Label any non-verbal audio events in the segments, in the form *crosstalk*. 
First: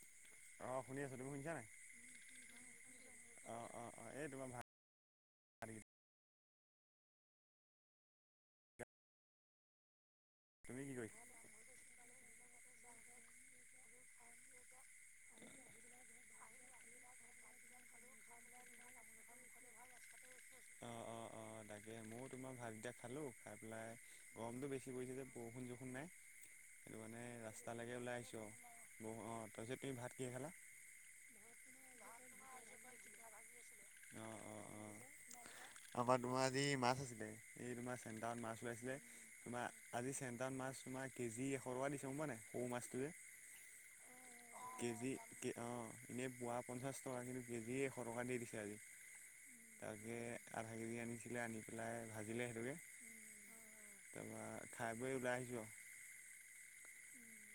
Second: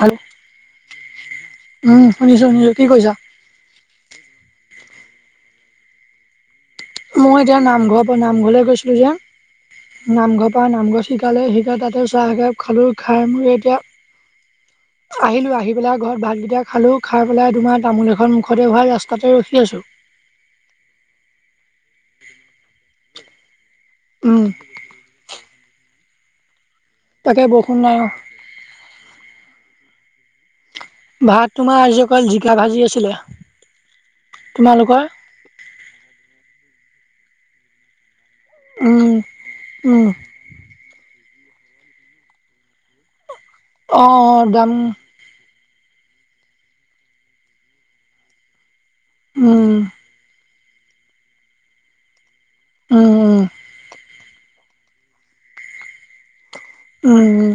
হেল' অঁ শুনি আছোঁ তুমি উম। শুনিছো। শুনিছো। কি কৰিছা? অ'হ। অ'হ। এই তোমাৰ ভাল? মই এতিয়া নামঘৰ ব নামঘৰলৈ গৈছিলো যে, নামঘৰ তা তুমি কি নাম গৱা কৰিছা শিকালে। শিকাল। তাতে চাহ একাপ খালোঁ। খাই মই এতিয়া *inaudible* আহিলোঁ। আহি পেলাই ঘৰত ভাতকেইটা খালোঁ। খাই পেলাই তোমাৰ তামোল এখন মুখতে ভৰাই ৰাস্তাতে ৰখি আছোঁ। অহ। অহ। অহ। তাকে, মইয়ো তোমাৰ ভাতকিটা খালো। খাই পেলাই উম গৰমটো বেছি কৰিছে যে, বৰষুণ -চৰষুণ নাই। সেইটো কাৰণে তাকে বৰষুণ নাই ৰাস্তালৈকে অ ওলাই আহিছো আৰু। বৌ অঁহ। তাৰপিছত তুমি ভাত কিহে খালা? ভাত তোমাৰ আজি অকল জিকা ভাজি আছিলে। অঁ অঁ অঁ তোমালোকৰ?? আমাৰ তোমাৰ আজি মাছ আছিলে। এই তোমাৰ চেণ্টাৰত মাছ লাইছিলে। উম তোমাৰ উম আজি চেণ্টাৰত মাছ তোমাৰ কেজি এশটকা দিছে। গম পোৱানে নাই? সওহ মাছটো যে অহ। অ দাম কেজি- অহ। এনে পোৱা পঞ্চাশ টকা। কিন্তু কেজি এশ টকাত দি দিছে আজি। উম তাকে আধা কেজি আনিছিলে, আনি পেলাই ভাজিলে উম উম তাৰপা খাই বই ওলাই আহিছো আও। উম।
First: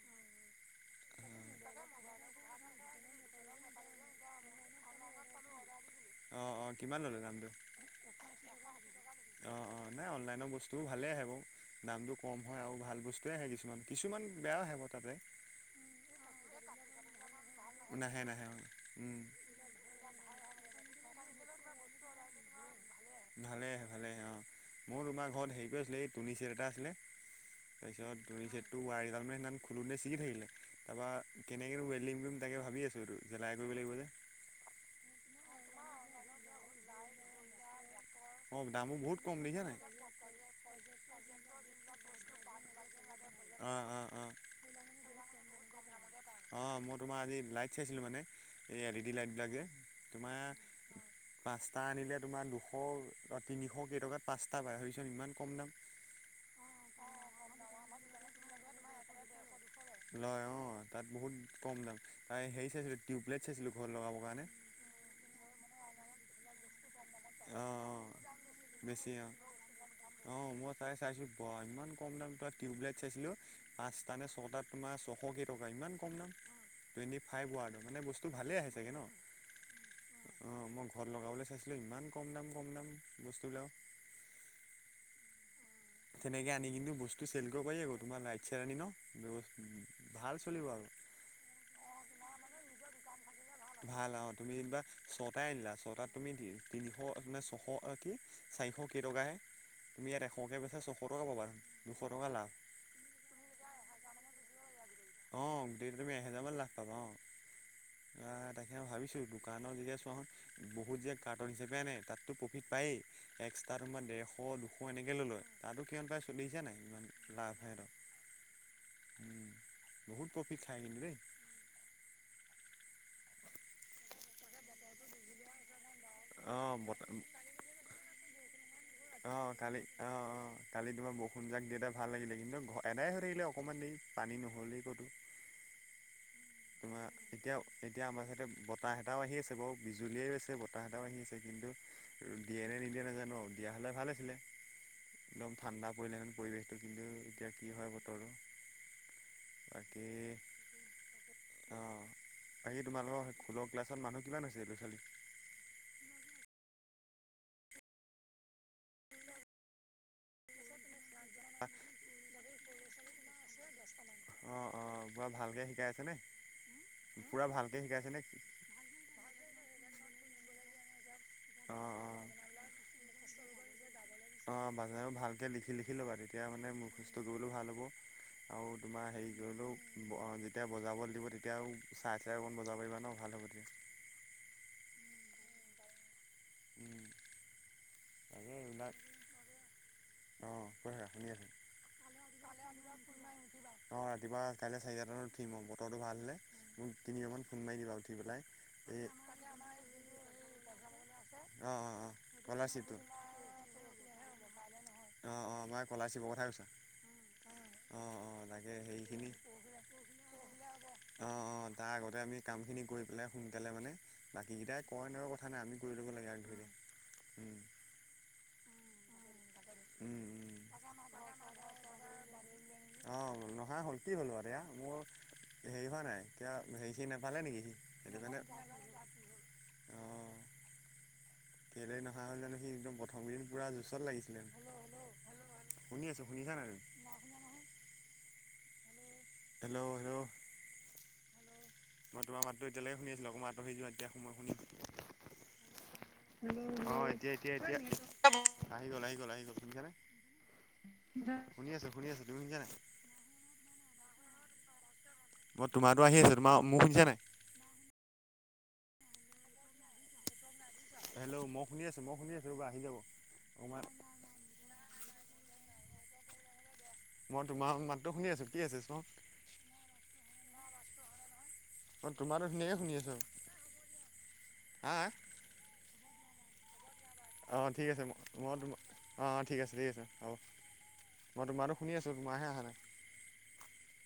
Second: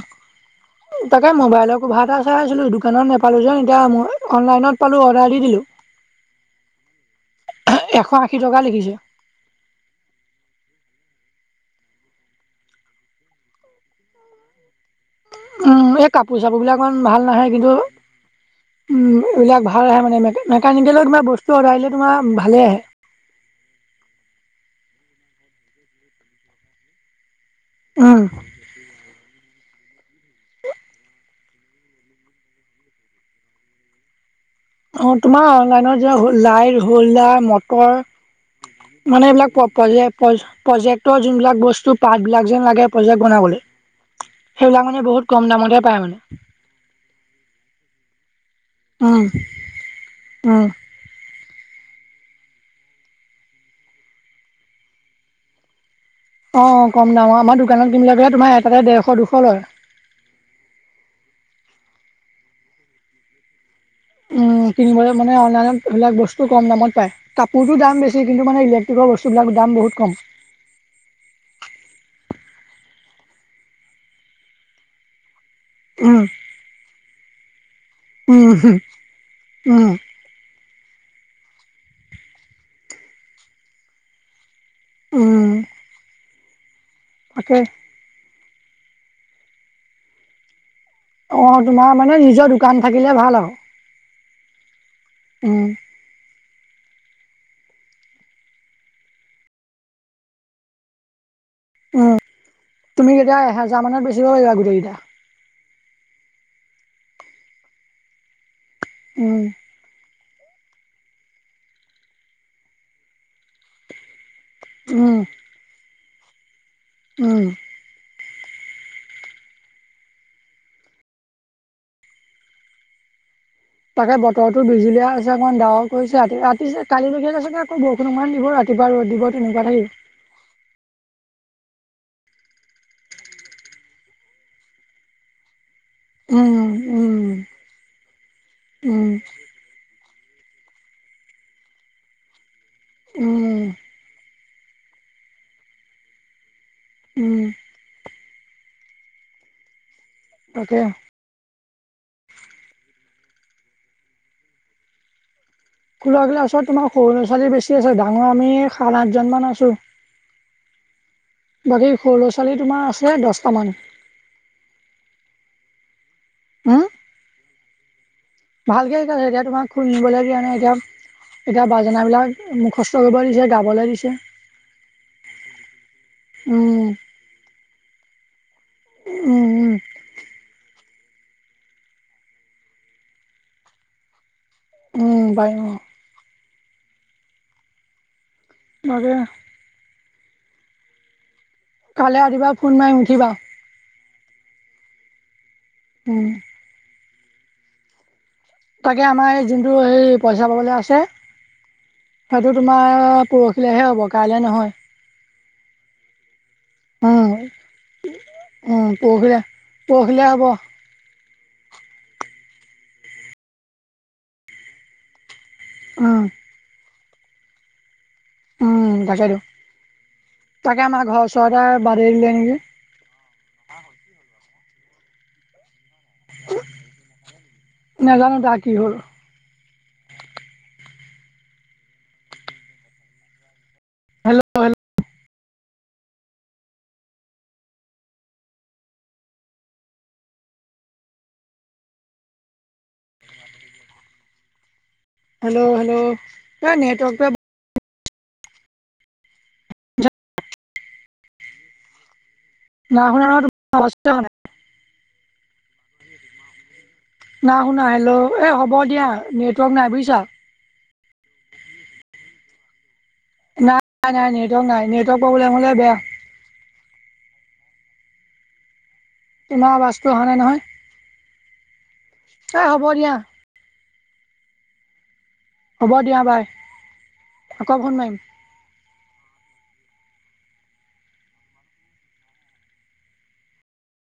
তাকে মোবাইল কভা এটা চাই আছিলোঁ। দোকানত নাপালোঁ যে এতিয়া মই অনলাইনত পালোঁ। অৰ্ডাৰ দি দিলোঁ। অঁহ। অঁহ। কিমান ল'লে দামটো? এশ আশী টকা লিখিছে। অ'হ। অ'হ। নাই অনলাইনৰ বস্তুও ভালেই আহে বাৰু। দামটো কম হয়। আৰু ভাল বস্তুৱে আহে কিছুমান। কিছুমান বেয়া আহে বাও তাতে। এই কাপোৰ-চাপোৰবিলাক অকমান ভাল নাহে। কিন্তু নাহে নাহে এইবিলাক ভাল ভাল আহে মানে। মে মেকানিকেলৰ কিবা বস্তু অৰ্ডাৰ দিলে তোমাৰ ভালেই আহে। ভালে আহে। ভালে আহে। অহ। মোৰ তোমাৰ ঘৰত হেৰিটো আছিলে। এই তুনি চেট এটা আছিলে তাৰপিছত উম, তুনিছেটটো ওৱা কেডালমান মানে খোঁলোতে চিগি থাকিলে তাপৰা কেনেকেনো ৱেল্ডিং কৰিম তাকে ভাবি আছোঁ। এইটো জেলাই কৰিব লাগিব যে। অ তোমাৰ অনলাইনৰত যোৱা হ লাইট, হল্ডাৰ, মটৰ অঁ দামো বহুত মানে কম এইবিলাক দেখিছা প নাই পজেপ প্ৰজেক্টৰ যোনবিলাক বস্তু পাৰ্টবিলাক যেন লাগে। প্ৰজেক্ট বনাবলৈ অঁ অঁ অঁ সেইবিলাক মানে বহুত কম দামতে পায় মানে। অঁ মই তোমাৰ আজি লাইট চাইছিলোঁ, মানে এই এল ই ডি উম, লাইটবিলাকে উম, তোমাৰ পাঁচটা আনিলে তোমাৰ দুশ তিনিশ কেইটকাত পাঁচটা পায়, ভাবিছোঁ ইমান কম দাম। অঁ কম দাম, আমাৰ দোকানত কিনিলেগে তোমাৰ এটাতে দেৰশ দুশ লয়। লয় অঁ তাত বহুত কম দাম, তাই হেৰি চাইছিলোঁ টিউবলোইট চাইছিলোঁ ঘৰত লগাবৰ কাৰণে। উম, কিনিবলৈ মানে অনলাইত এইবিলাক বস্তু কম দামত পায়। অ' কাপোৰটো দাম অ' বেছি, কিন্তু মান ইলেক্ট্ৰিকৰ বস্তুবিলাকৰ দাম বহুত কম। চাই চাইছিলো বা ইমান কম দাম ত টিউবলাইট চাইছিলো পাঁচটা নে ছটাত তোমাৰ ছশ কেইটকা ইমান কম উম, দাম টুৱেণ্টি ফাইভ ৱাৰ্ডৰ। মানে বস্তু উম, ভালেই আহে চাগে ন। উম। অঁ মই ঘৰত লগাবলৈ চাইছিলো ইমান কম দাম কম দাম বস্তুবিলাক। অঁ তেনেকৈ আনিমিনি কিন্তু বস্তু চেল কৰিব পাৰি আকৌ তোমাৰ লাইট চাইট আনি ন ভাল চলিব আৰু। অঁ, তোমাৰ মানে নিজৰ দোকান থাকিলে ভাল আও। ভাল আৰু তুমি যেনিবা ছটা আনিলা ছটাত তুমি দি তিনিশ মানে ছশ কি চাৰিশ কেইটকাহে। তুমি ইয়াত এশকে বেছা ছশ টকা পাবা দুশ উম টকা লাভ। তুমি কেতিয়া এহেজাৰ মানত বেচিব লাগিব গোটেইকেইটা। অঁ গোটেইটো তুমি এহেজাৰ মান লাভ অঁ। আঁহ তাকেই ভাবিছো উম দোকানৰ যেতিয়া চোৱা হোন বহুত যে কাৰ্টন হিচাপে আনে তাততো প্ৰফিট পায়েই, এক্সট্ৰা তোমাৰ ডেৰ এশ দুশ উম এনেকৈ লৈ লয় তাতো কিমান পায় চলিছে নাই ইমান উম লাভ নাই ত। উম বহুত প্ৰফিট খাই কিন্তু দেই। তাকে বতৰৰতো বিজুলিয় আছে অকণ ডাৱৰ কৰিছে ৰাতি অ ৰাতি যে বতা কালিলৈকে চাগে আকৌ বৰষুণ অকণ দিবই ৰাতি। কিবা আৰু দিব অ তেনেকুৱা কালি থাকে। অ অ কালি তোমাৰ বৰষুণ জাক দিয়াতে ভাল লাগিলে, কিন্তু ঘ এদাই থাকিলে অকণমান দেৰি পানী নহ'লেই ক'তো। উম তোমাৰ উম এতিয়া এতিয়া আমাৰ চাডেইতে বতাহ উম এটাও আহি আছে বাও বিজুলীয়েই আছে বতাহ এটাও আহি আছে কিন্তু দিয়ে নে নিদিয়ে নাজানো, উম দিয়া হ'লে ভাল আছিলে। একদম ঠাণ্ডা পৰিলে মানে পৰিৱেশটো কিন্তু উম এতিয়া কি হয় বতৰো? বাকী তাকে অঁ, বাকী তোমালোকৰ খোলৰ ক্লাছত মানুহ কিমান হৈছে এই ল'ৰা ছোৱালী খোল ক্লাছত তোমাৰ সৰু ল'ৰা ছোৱালী বেছি আছে, ডাঙৰ আমি সাত আঠজনমান আছোঁ। *inaudible* বাকী সৰু ল'ৰা ছোৱালী তোমাৰ আছে দশটামান। অঁ অঁ পুৰা ভালকে শিকাই আছে নে, হম পুৰা ভালকে শিকাইছে নে। ভালকে শিকাইছে, এতিয়া তোমাক খোল নিবলৈ দিয়া নাই হেতক, এতিয়া অঁ বাজনাবিলাক অঁ মুখস্থ কৰিব দিছে, গাবলৈ দিছে। অঁ বাজানা বোৰ ভালকে লিখি লিখি ল'বা তেতিয়া মানে উম মোখস্থ কৰিবলৈ ভাল হ'ব। আৰু তোমাৰ হেৰি উম উম কৰিলেও যেতিয়া বজাবলে দিব তেতিয়াও চাই চাই অকণ বজাব পাৰিবা ন ভাল হ'ব তেতিয়া। উম বাৰু। উম, তাকে এইবিলাক তাকে অঁ কোৱা শুনি আছোঁ। কাইলে ৰাতিপুৱা ফোন মাৰিম। কিবা হ অঁহ, ৰাতিপুৱা কাইলৈ চাৰিটা নত উঠিম আও। বতৰটো ভাল উম হ'লে। মোক তিনি বাৰমান ফোন মাৰি দিবা আৰু উঠি পেলাই। তাকে আমাৰ এই যোনটো হেই পইচা পাবলৈ আছে অঁ অঁ অঁ সেইটো স্কলাৰশ্বিপটো তোমাৰ প ৰহিলেহে হ'ব। কাইলৈ নহয়। অঁহ। অঁহ। মানে কলাৰশিপৰ কথা কৈছা? উম অহ। অহ। তাকে হেইখিনি পৰশিলৈ হব। অহ। অহ। তাৰ আগতে আমি কামখিনি কৰি পেলাই সোনকালে মানে, বাকীকেইটাই কয়ে- নকয়ে কথা নাই। আমি কৰি ল'ব উম লাগে আগ ধৰি। উম। উম। তাকেইতো। উম উম তাকে আমাৰ ঘৰৰ ওচৰতে বাদেই দিলে নেকি! অহ নহা হ'ল। কি হ'ল হতি হা। মোৰ হেৰি হোৱা নাই। এতিয়া হেৰিখিনি নাপালে নেকি সি? সেইটো নাজানো কাৰণে তাৰ কি হ'ল অঁ কেলে নহা হ'ল জানো সি! একদম প্ৰথমকেইদিন পুৰা জুচত লাগিছিলে। হেল্ল' হেল্ল' শুনি আছো। শুনিছা নাই তুমি? *unintelligible* *inaudible* হেল্ল' হেল্ল' মই তোমাৰ মাতটো এতিয়ালৈকে শুনি আছিলো। অকমান আঁতহি যোৱা। তেতিয়া মই শুনিম। হেল্ল' হেল্ল' অ' নেটৱৰ্কটোৱে এতিয়া - এতিয়া। আহি গল। আহি গল। আহি গ'ল। শুনিছানে? শুনি আছো। শুনি আছো। তুমি শুনছা নাই? নাই শুনা নহয়। *unintelligible* হোৱা নাই। মই তোমাৰতো আহি আছে। তোমাৰ মো শুনিছা নাই? নাই শুনা। হেল্ল'। এই হ'ব দিয়া। নেটৱৰ্ক নাই বুজিছা। হেল্ল'। মই শুনি আছো। মই শুনি আছো। ৰবা, আহি যাব। তোমাৰ নাই -নাই -নাই -নেটৱৰ্ক নাই। নেটৱৰ্ক প্ৰব্লেম হলে বেয়া। মই তোমাৰ মাতটো শুনি আছো। কি আছে চাওঁ তোমাৰ বছটো অহা নাই মই তোমাৰতো নহয়। এ ধুনীয়াকৈ হ'ব শুনি দিয়া। আছোঁ। হা- হা হ'ব দিয়া। বাই। অ' অ' আকৌ ঠিক ফোন আছে। মো মাৰিম মই তোম -অহ। অহ। ঠিক আছে। ঠিক আছে। হ'ব। মই তোমাৰতো শুনি আছোঁ। তোমাৰহে অহা নাই।